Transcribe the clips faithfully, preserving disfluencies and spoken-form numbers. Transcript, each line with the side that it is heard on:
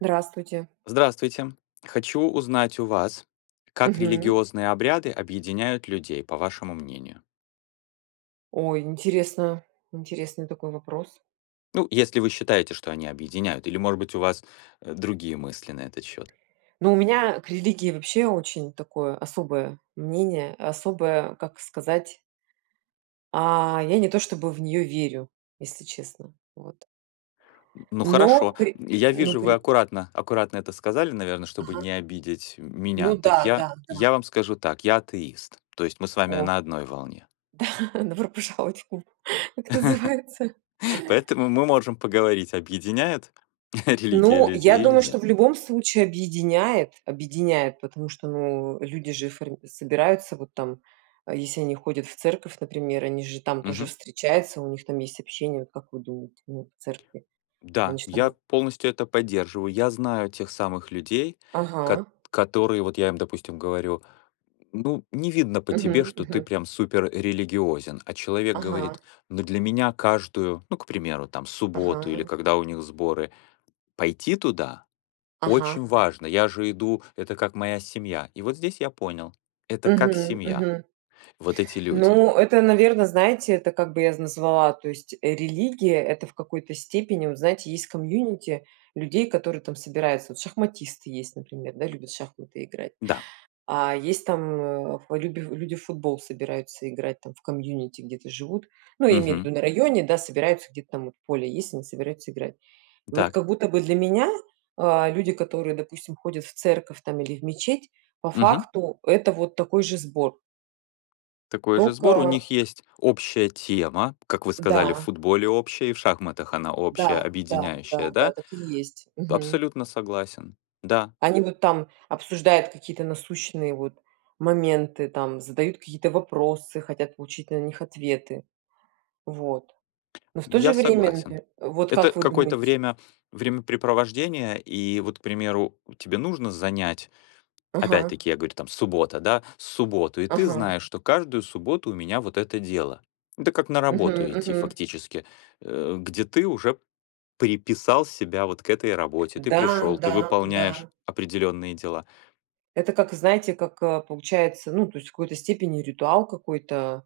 right: Здравствуйте.
left: Здравствуйте. Хочу узнать у вас, как
right: Мгм.
left: религиозные обряды объединяют людей, по вашему мнению.
right: Ой, интересно, интересный такой вопрос.
left: Ну, если вы считаете, что они объединяют, или, может быть, у вас, э, другие мысли на этот счёт.
right: Ну, у меня к религии вообще очень такое особое мнение, особое, как сказать А, я не то чтобы в нее верю, если честно. Вот.
left: М, ну
right: Но
left: хорошо,
right: при
left: м, я
right: но
left: вижу, вы
right: при
left: аккуратно аккуратно это сказали, наверно, чтобы
right: Ага.
left: не обидеть м
right: Ну
left: меня. Так,
right: да,
left: я-
right: да, да.
left: я вам скажу так: я атеист. То есть мы с вами
right: О
left: на одной волне.
right: да, добро пожаловать в клуб, как называется.
left: Поэтому мы можем поговорить, объединяет религия
right: Ну, я
left: людей или
right: думаю, что
left: нет.
right: в любом случае объединяет объединяет, потому что, ну, люди же форми собираются вот там, а, если они ходят в церковь, например, они же там тоже
left: Мгм.
right: встречаются, у них там есть общение, вот как вы думаете, ну, в церкви? Они
left: Да,
right: ж
left: я
right: там
left: полностью это поддерживаю. Я знаю тех самых людей, кот
right: Ага.
left: которые вот я им, допустим, говорю: "Ну, не видно по тебе,
right: Мгм,
left: что ты
right: мгм.
left: прям супер религиозен". А человек
right: Ага.
left: говорит: "Ну, для меня каждую ну, к примеру, там, субботу или
right: Ага.
left: когда у них сборы, пойти туда
right: Ага.
left: очень важно. Я же иду, это как моя семья". И вот здесь я понял. Это как
right: Мгм,
left: семья.
right: мгм.
left: Вот эти люди.
right: Ну, это, наверно, знаете, это как бы я з назвала, то есть религия- это в какой-то степени, вот, знаете, есть community людей, которые там собираются. Вот шахматисты есть, например, да, любят в шахматы играть,
left: Да.
right: а есть там, э, люби люди в футбол собираются играть, там в community где-то живут, ну, я имею в
left: Мгм.
right: виду, на районе, да, собираются, где-то там, вот, поле есть, они собираются играть. И вот
left: Так.
right: как будто бы для меня, а, люди, которые, допустим, ходят в церковь, там, или в мечеть, по
left: Мгм.
right: факту- это вот такой же сбор.
left: Такой же сбор. У
right: Тока.
left: них есть общая тема. Как вы сказали, в
right: Да.
left: футболе общая, и в шахматах она общая,
right: Да, да,
left: объединяющая,
right: да, да,
left: да?
right: так и есть. Мгм.
left: Абсолютно согласен. Да.
right: Они вот там обсуждают какие-то насущные, вот, моменты, там задают какие-то вопросы, хотят получить на них ответы. Вот. Но в то
left: Я
right: же время,
left: согласен.
right: например, вот
left: Это
right: как вы
left: какое-то
right: думаете?
left: время времяпрепровождение, и вот, к примеру, тебе нужно занять,
right: Ага.
left: опять-таки, я говорю, там, суббота, да? Субботу, и ты
right: Ага.
left: знаешь, что каждую субботу у меня вот это дело. Это как на
right: Мгм,
left: работу идти
right: мгм.
left: фактически, э, где ты уже приписал себя вот к этой работе. Ты
right: Да,
left: пришёл, ты
right: да,
left: выполняешь
right: да.
left: определённые дела.
right: Это как, знаете, как, э, получается, ну, то есть в какой-то степени ритуал какой-то,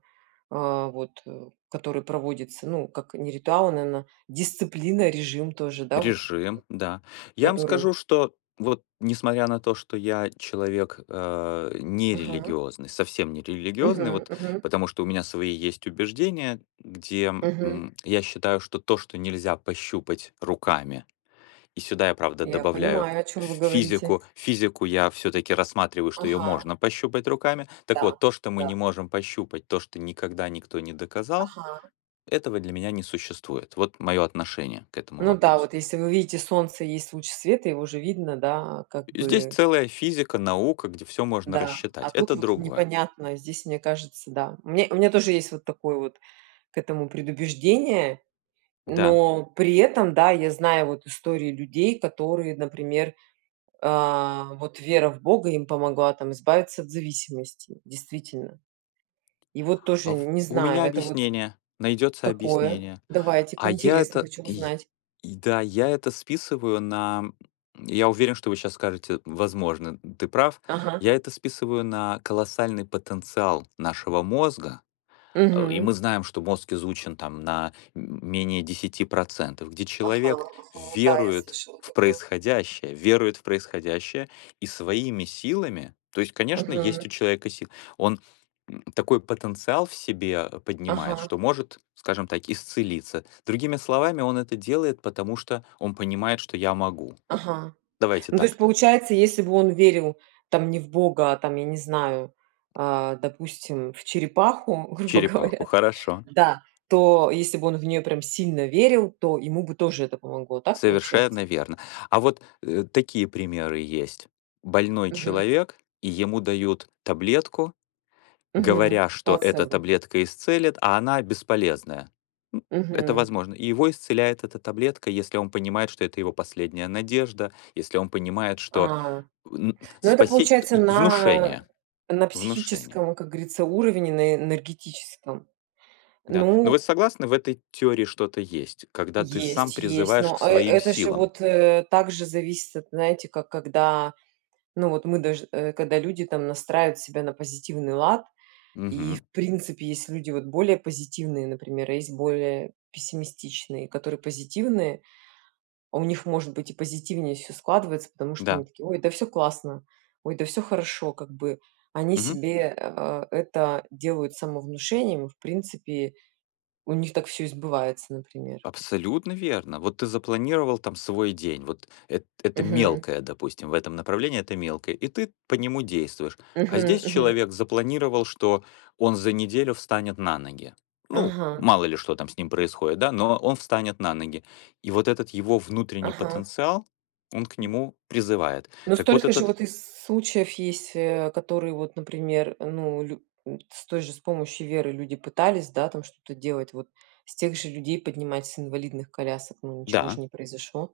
right: а, вот, э, который проводится, ну, как не ритуал, а, наэна, дисциплина, режим тоже, да вот.
left: Режим, да. Я вам
right: Который
left: скажу, что вот несмотря на то, что я человек, э,
right: Ага.
left: нерелигиозный, совсем нерелигиозный,
right: Мгм
left: вот
right: мгм.
left: потому что у меня свои есть убеждения, где,
right: Мгм.
left: м, я считаю, что то, что нельзя пощупать руками, и сюда я правда
right: Я
left: добавляю
right: понимаю, о чем
left: ф
right: вы говорите.
left: физику физику я всё-таки рассматриваю, что её
right: Ага.
left: можно пощупать руками, так
right: Да,
left: вот то, что мы не
right: да.
left: можем пощупать, то, что никогда никто не доказал,
right: Ага.
left: этого для меня не существует. Вот мое отношение к этому
right: Ну да,
left: вопросу.
right: вот, если вы видите, солнце и есть луч света, его же видно, да, а, как
left: Здесь
right: бы.
left: целая физика, наука, где всё можно
right: Да, а
left: рассчитать.
right: тут
left: Это
right: вот
left: другое.
right: непонятно, здесь мне кажется, да. У меня у меня тоже есть вот такое вот, к этому предубеждение,
left: Да.
right: но при этом, да, я знаю вот истории людей, которые, например, а, вот вера в бога им помогла, там, избавиться от зависимости, действительно. И вот тоже
left: А в
right: не
left: у
right: знаю,
left: меня
right: это вот
left: объяснение, найдется
right: Какое?
left: объяснение,
right: Давайте-ка,
left: а я
right: интересно,
left: это
right: хочу
left: й
right: узнать.
left: и да, я это списываю на, м, я уверен, что вы щас скажете: "М, возможно, м, ты прав".
right: Ага.
left: Я это списываю на колоссальный потенциал нашего мозга, а, и
right: Мгм.
left: мы знаем, что мозг изучен там на м менее десяти процентов, где
right: Ага,
left: человек
right: ага. Да, я
left: верует
right: слышала
left: в
right: такое.
left: происходящее, верует в происходящее, и своими силами, то есть, конечно, есть у
right: Мгм.
left: человека си он м такой потенциал в себе поднимает,
right: Ага.
left: что может, скажем так, исцелиться. Другими словами, он это делает, потому что он понимает, что я могу вот.
right: Ага.
left: Давайте
right: Ну, то есть,
left: так.
right: получается, если бы он верил, там, не в бога, там, я не знаю, а, допустим, в черепаху, грубо
left: Черепаху,
right: говоря
left: хорошо.
right: да, то если бы он в нее прям сильно верил, то ему бы тоже это помогло, так получается?
left: Совершенно верно. А вот, э, такие примеры есть. Больной
right: Мгм.
left: человек, и ему дают таблетку,
right: Мгм,
left: говоря, что эта
right: плацебо.
left: таблетка исцелит, а она бесполезная, м, это
right: Мгм.
left: возможно. И его исцеляет эта таблетка, если он понимает, что это его последняя надежда, если он понимает, что,
right: А,
left: э, н
right: ну, это
left: спасеть
right: получается
left: и
right: на
left: внушение
right: на
left: внушение.
right: психическом, как говорится, уровне, на на энергетическом,
left: Да, но вы
right: ну
left: согласны, в этой теории что-то есть, когда ты сам
right: Есть есть,
left: призываешь
right: но,
left: к
right: э, э
left: своим
right: это же
left: силам.
right: вот, э, так же зависит, от знаете, как когда, ну, вот мы даж э, когда люди там настраивают себя на позитивный лад. И в
left: Мгм.
right: принципе есть люди вот более позитивные, например, а есть более пессимистичные, которые позитивные, а у них может быть и позитивнее всё складывается, потому что
left: Да.
right: они такие: "Ой, да всё классно, ой, да всё хорошо как бы". Они
left: Мгм.
right: себе, а, это делают самовнушением, в принципе у них так всё и сбывается, например.
left: Абсолютно верно. Вот ты запланировал там свой день. Вот эт это
right: Мгм.
left: мелкое, допустим, в этом направлении это мелкое, и ты по нему действуешь. А
right: Мгм,
left: здесь
right: мгм.
left: человек запланировал, что он за неделю встанет на ноги. Ну,
right: Ага.
left: мало ли что там с ним происходит, да, но он встанет на ноги. И вот этот его внутренний
right: Ага.
left: потенциал, он к
right: М.
left: нему призывает.
right: Но
left: Так вот,
right: столько же
left: этот
right: вот из с случаев есть, э, которые, вот, например, ну лю С той же, с помощью веры люди пытались, да, там что-то делать вот, с тех же людей поднимать с инвалидных колясок, но ничего ж
left: Да.
right: не произошло.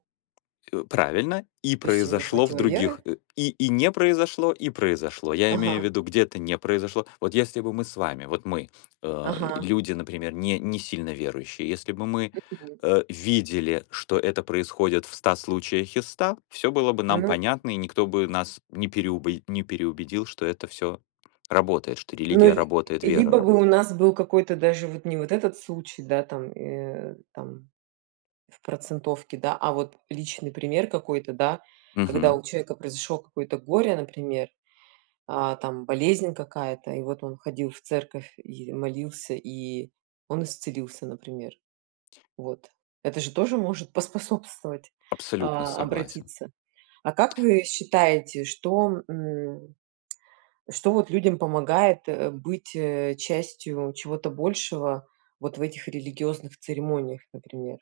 left: Э, правильно, и
right: То есть им не
left: произошло в
right: хватило веры?
left: других, э, и и не произошло, и произошло. Я имею в
right: Ага.
left: виду, где-то не произошло. Вот если бы мы с вами, вот мы, э,
right: Ага.
left: люди, например, не не сильно верующие, если бы мы,
right: Мгм.
left: э, видели, что это происходит в ста случаях из ста, всё было бы нам
right: Ну
left: понятно, и никто бы нас не переубе не переубедил, что это всё работает, что
right: Ну
left: религия
right: ль
left: работает, вера
right: либо бы
left: работа
right: у нас был какой-то даже вот, не вот этот случай, да, там, э, там в процентовке, да, а вот личный пример какой-то, да, когда
left: Мгм.
right: у человека произошло какое-то горе, например, а, там болезнь какая-то, и вот он ходил в церковь и молился, и он исцелился, например. Вот, это же тоже может поспособствовать,
left: Абсолютно
right: а,
left: согласен.
right: обратиться. А как вы считаете, что, м, что, вот, людям помогает, э, быть, э, частью чего-то большего вот в этих религиозных церемониях, например?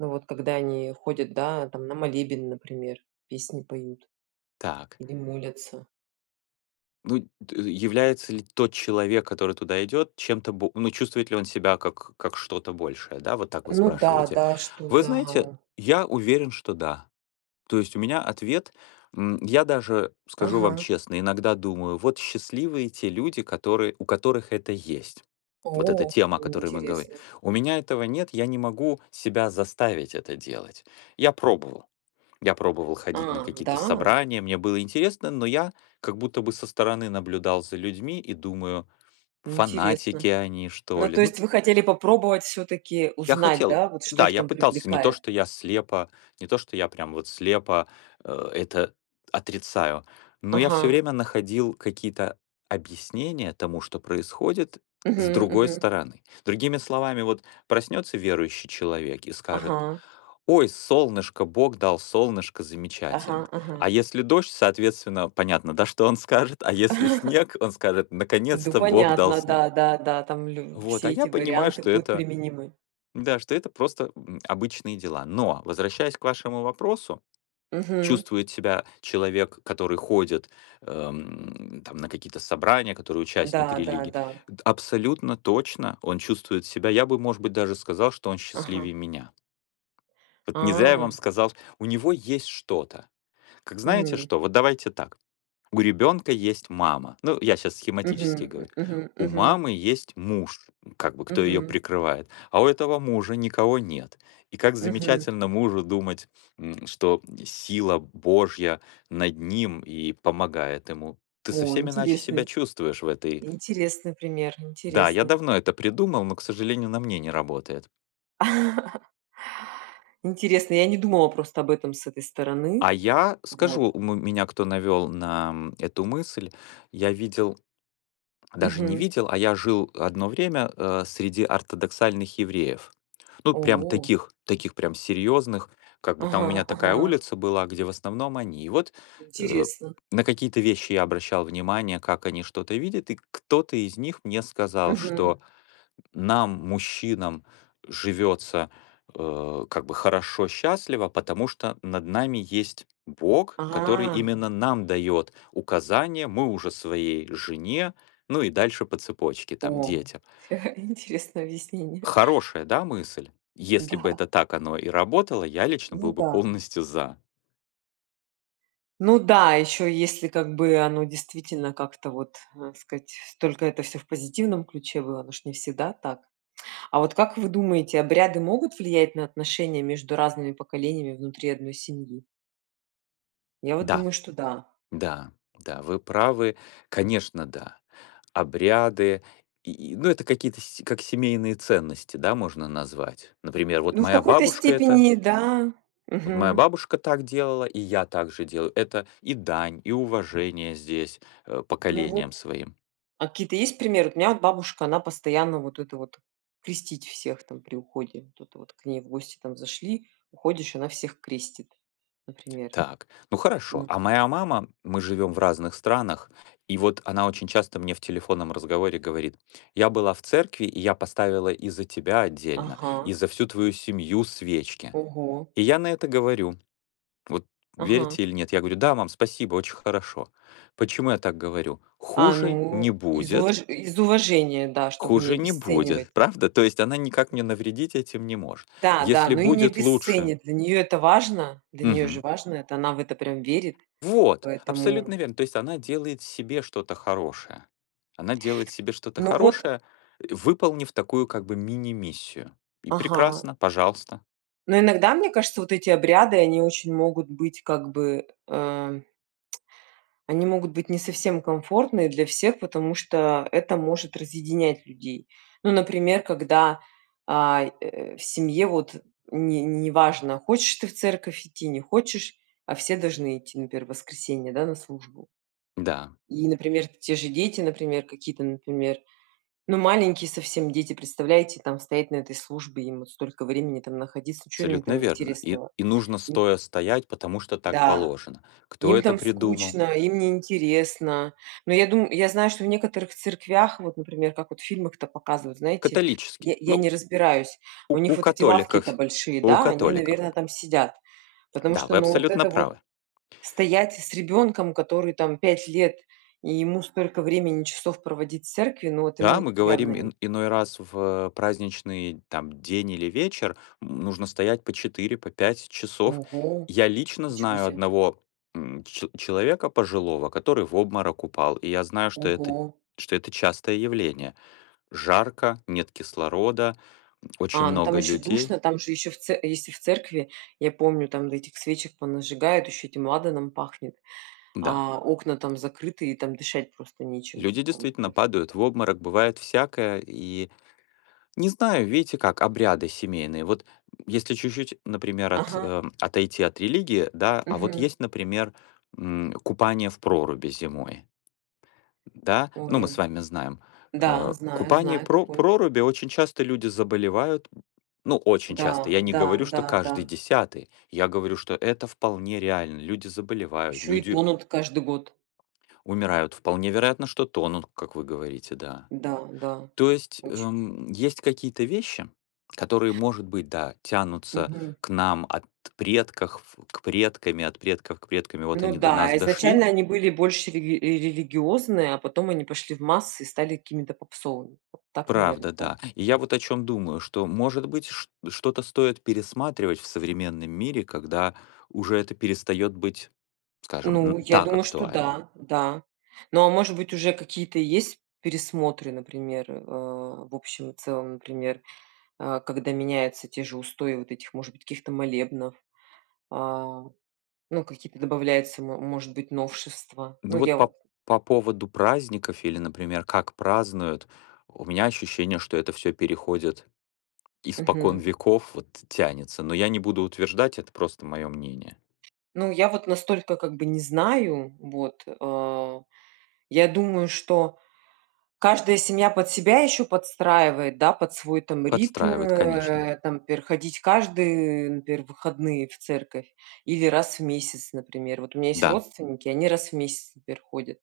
right: Ну, вот, когда они ходят, да, там, на молебен, например, песни поют,
left: Так.
right: или молятся.
left: Ну, д является ли тот человек, который туда идет, чем-то бо ну, чувствует ли он себя как как что-то большее, да? Вот так вы
right: Ну да,
left: спрашиваете.
right: да, что
left: Вы знаете,
right: да.
left: я уверен, что да. То есть у меня ответ, м. Я даже скажу вам
right: Ага.
left: честно, иногда думаю: "Вот счастливые те люди, которые у которых это есть". Вот эта
right: О,
left: тема, о которой мы говорим.
right: интересно.
left: У меня этого нет, я не могу себя заставить это делать. Я пробовал. Я пробовал ходить на
right: А,
left: какие-то
right: да?
left: собрания, мне было интересно, но я как будто бы со стороны наблюдал за людьми и думаю: "Фанатики
right: Интересно.
left: они, что
right: Ну,
left: ли,
right: то
left: ну".
right: есть, вы хотели попробовать всё-таки
left: Я
right: узнать,
left: хотел.
right: да, вот что
left: Да,
right: их
left: я
right: там
left: пытался, не то
right: привлекает?
left: что я слепо не то что я прям вот слепо, а это отрицаю, но я всё
right: Ага.
left: время находил какие-то объяснения тому, что происходит, с
right: Мгм.
left: другой
right: Мгм.
left: стороны. Другими словами, вот проснётся верующий человек и скажет:
right: Ага.
left: "Ой, солнышко, Бог дал, солнышко, замечательно!"
right: Ага, ага.
left: А если дождь, соответственно, понятно, да, что он скажет, а если снег, он скажет:
right: Ду,
left: "Наконец-то Бог дал
right: понятно,
left: снег".
right: да, да, да, там лю
left: Вот, а
right: все
left: я
right: эти
left: понимаю,
right: варианты
left: что
right: будут
left: это,
right: применимы.
left: н-да, что это просто, м, обычные дела. Но, возвращаясь к вашему вопросу,
right: Мгм.
left: чувствует себя человек, который ходит, эм, там, на какие-то собрания, который участник
right: Да, да,
left: религии.
right: да.
left: Д абсолютно точно он чувствует себя. Я бы, может быть, даже сказал, что он счастливее
right: Ага.
left: меня. Вот не зря я вам
right: А.
left: сказал у него есть что-то. Как, знаете
right: М.
left: что? Вот давайте так. У ребёнка есть мама, ну, я щас
right: Мгм.
left: схематически говорю.
right: М мгм.
left: У
right: Мгм.
left: мамы есть муж, как бы, кто её
right: Мгм.
left: прикрывает, а у этого мужа никого нет. И как
right: Мгм.
left: замечательно мужу думать, м, что, м, сила Божья над ним и помогает ему. Ты
right: О,
left: совсем иначе себя
right: интересный.
left: чувствуешь в этой
right: Интересный пример,
left: Да, я
right: интересный.
left: давно это придумал, но, к сожалению, на мне не работает.
right: Интересный, я не думала просто об этом с этой стороны.
left: А я скажу,
right: Вот.
left: у м меня кто навёл на м эту мысль. Я видел даже не
right: Мгм.
left: видел, а я жил одно время, э, среди ортодоксальных евреев. Ну, прям
right: О.
left: таких таких прям серьёзных, как бы там у
right: Ага,
left: меня такая
right: ага.
left: улица была, где в основном они. И вот, э,
right: Интересно.
left: на какие-то вещи я обращал внимание, как они что-то видят, и кто-то из них мне сказал,
right: Мгм.
left: что нам, мужчинам, живётся, э, как бы хорошо, счастливо, потому что над нами есть Бог, который
right: А.
left: именно нам даёт указания, мы уже своей жене, ну, и дальше по цепочке там,
right: О,
left: детям.
right: интересное объяснение.
left: Хорошая, да, мысль? Если бы
right: Да.
left: это так оно и работало, я лично
right: Ну
left: был бы
right: да.
left: полностью за.
right: Ну да, ещё, если как бы оно действительно как-то вот, а, сказать, только это всё в позитивном ключе было, оно ж не всегда так. А вот как вы думаете, обряды могут влиять на отношения между разными поколениями внутри одной семьи? Я вот
left: Да.
right: думаю, что да.
left: Да, да, вы правы. Конечно, да. Обряды, и и, ну, это какие-то, сь как семейные ценности, да, можно назвать. Например, вот
right: Ну, в
left: моя
right: какой-то
left: бабушка- это
right: степени да.
left: Вот моя
right: Мгм.
left: бабушка так делала, и я так же делаю. Это и дань, и уважение здесь, э,
right: Ну,
left: поколениям
right: вот,
left: своим.
right: а какие-то есть примеры? Вот у меня от бабушка, она постоянно вот это вот крестить всех там при уходе. Вот это вот к ней в гости там зашли, уходишь, она всех крестит, например.
left: Так, ну, хорошо.
right: Ну.
left: А моя мама мы живём в разных странах, и вот она очень часто мне в телефонном разговоре говорит: "Я была в церкви, и я поставила и за тебя отдельно, и
right: Ага.
left: за всю твою семью свечки".
right: Ого.
left: И я на это говорю вот верите
right: Ага.
left: или нет? Я говорю: "Да, мам, спасибо, очень хорошо". Почему я так говорю?
right: А,
left: Хуже не
right: ну, из
left: будет.
right: уваж из уважения, да, чтобы не
left: Хуже не
right: обесценивать.
left: будет, правда? То есть она никак мне навредить этим не может.
right: Да, да,
left: Если
right: но и не
left: будет лучше.
right: обесценит, для неё это важно. Для неё же
left: Мгм.
right: важно это, она в это прям верит,
left: Вот, абсолютно
right: поэтому.
left: верно. То есть она делает себе что-то хорошее. Она делает себе что-то
right: Ну вот.
left: хорошее, и, выполнив такую как бы мини-миссию. И
right: Ага.
left: прекрасно, пожалуйста.
right: Но иногда, мне кажется, вот эти обряды, они очень могут быть, как бы, эм Они могут быть не совсем комфортные для всех, потому что это может разъединять людей. Ну, например, когда, а, э, в семье вот не неважно, хочешь ты в церковь идти, не хочешь, а все должны идти, например, в воскресенье, да, на службу.
left: Да.
right: И, например, те же дети, например, какие-то, например, ну, маленькие совсем дети, представляете, там стоять на этой службе, им вот столько времени там находиться, чё им
left: Абсолютно
right: там
left: верно. И
right: интересного?
left: и нужно
right: М.
left: стоя стоять, потому что так
right: Да,
left: положено. Кто
right: им
left: это
right: там
left: придумал?
right: скучно, им не интересно, но я дум я знаю, что в некоторых церквях, вот, например, как вот в фильмах там показывают, знаете,
left: Католический.
right: я я
left: Ну.
right: не разбираюсь,
left: У
right: у них
left: у
right: вот эти лавки-то
left: католиков
right: большие,
left: у
right: да, они,
left: католиков.
right: наверно, там сидят, потому
left: Да,
right: что,
left: вы
right: ну, вот
left: абсолютно
right: это вот
left: правы.
right: стоять с ребенком, который там пять лет, и ему столько времени часов проводить в церкви, ну, вот
left: Да,
right: ему
left: мы
right: явно
left: говорим ин
right: нь
left: иной раз в праздничный там день или вечер, нужно стоять по четыре, по пять часов.
right: Ого,
left: Я лично
right: ничего
left: знаю
right: себе.
left: одного, м, че человека пожилого, который в обморок упал, и я знаю, что это
right: Ого.
left: что это частое явление. Жарко, нет кислорода, м, очень
right: А, ну, там
left: много
right: ещё
left: людей.
right: душно, там же ещё в це если в церкви, я помню, там, да, этих свечек понажигают, ещё этим ладаном пахнет,
left: Да.
right: а окна там закрыты, и там дышать просто нечем.
left: Люди
right: Там
left: действительно
right: прос
left: падают в обморок, бывает всякое, и, не знаю, видите как, обряды семейные. Вот, м, если чуть-чуть, например, от
right: Ага.
left: а, отойти от религии, да? А вот
right: Мгм.
left: есть, например, м, купание в проруби зимой, да? Ну, мы с
right: Ой,
left: вами знаем.
right: да,
left: Э,
right: знаю
left: купание в
right: знаю
left: про
right: такое.
left: проруби- очень часто люди заболевают, м, ну, очень часто.
right: Да,
left: Я не
right: да,
left: говорю, что
right: да,
left: каждый
right: да.
left: десятый, я говорю, что это вполне реально. Люди заболевают,
right: Ещё и
left: люди
right: тонут каждый год.
left: умирают, вполне вероятно, что тонут, как вы говорите, да.
right: Да, да,
left: То есть,
right: очень.
left: эм, есть какие-то вещи, которые, может быть, да, тянутся
right: Мгм.
left: к нам от предках в к предками, от предков к предками, вот
right: Ну
left: они до
right: да,
left: нас
right: а
left: дошли.
right: изначально они были больше религи религиозные, а потом они пошли в массы и стали какими-то попсовыми, вот так, наверно,
left: Правда,
right: да?
left: да. И я вот о чём думаю, что, может быть, шт что-то стоит пересматривать в современном мире, когда уже это перестаёт быть, скажем, м,
right: Ну, я
left: так
right: думаю, что
left: актуально.
right: да, да. Но, а может быть, уже какие-то есть пересмотры, например, а, в общем и целом, например, а, когда меняются те же устои вот этих, может быть, каких-то молебнов, а, ну, какие-то добавляются, мо может быть, новшества. Ну,
left: Ну, вот,
right: я
left: по
right: вот
left: п по поводу праздников или, например, как празднуют, у меня ощущение, что это всё переходит испокон
right: Мгм.
left: веков, вот, тянется, но я не буду утверждать, это просто моё мнение.
right: Ну, я вот настолько, как бы, не знаю, вот. А, я думаю, что каждая семья под себя ещё подстраивает, да, под свой там ритм,
left: Подстраивает, конечно.
right: э, там, например, ходить каждые, например, выходные в церковь или раз в месяц, например. Вот у меня есть
left: Да.
right: родственники, они раз в месяц, например, ходят,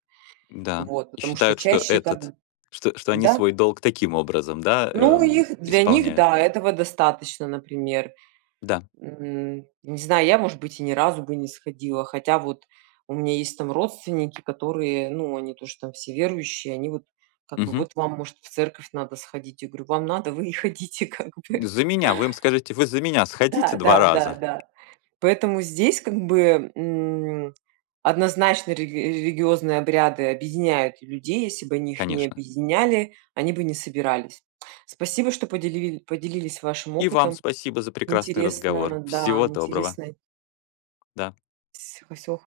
left: М-да.
right: вот,
left: И
right: потому что
left: считают, что
right: чаще как,
left: этот что что они
right: да.
left: свой долг таким образом, да,
right: Ну,
left: эм,
right: их для них,
left: исполняют?
right: да, этого достаточно, например.
left: Да.
right: М, не знаю, я, может быть, и ни разу бы не сходила, хотя, вот, у меня есть там родственники, которые, ну, они тоже там все верующие, они, вот, как бы:
left: Мгм.
right: "Вот вам, может, в церковь надо сходить". Я говорю: "Вам надо, вы и ходите, как бы".
left: За меня. Вы им скажите, вы за меня сходите
right: Да,
left: два
right: да, да,
left: раза?
right: да. Поэтому здесь, как бы, м, однозначно религи религиозные обряды объединяют людей. Если бы они их не
left: Конечно.
right: объединяли, они бы не собирались. Спасибо, что поделили поделились вашим
left: И вам
right: опытом.
left: спасибо за прекрасный разговор.
right: Интересно, да,
left: Всего доброго!
right: интересный.
left: Да.
right: Всь всего х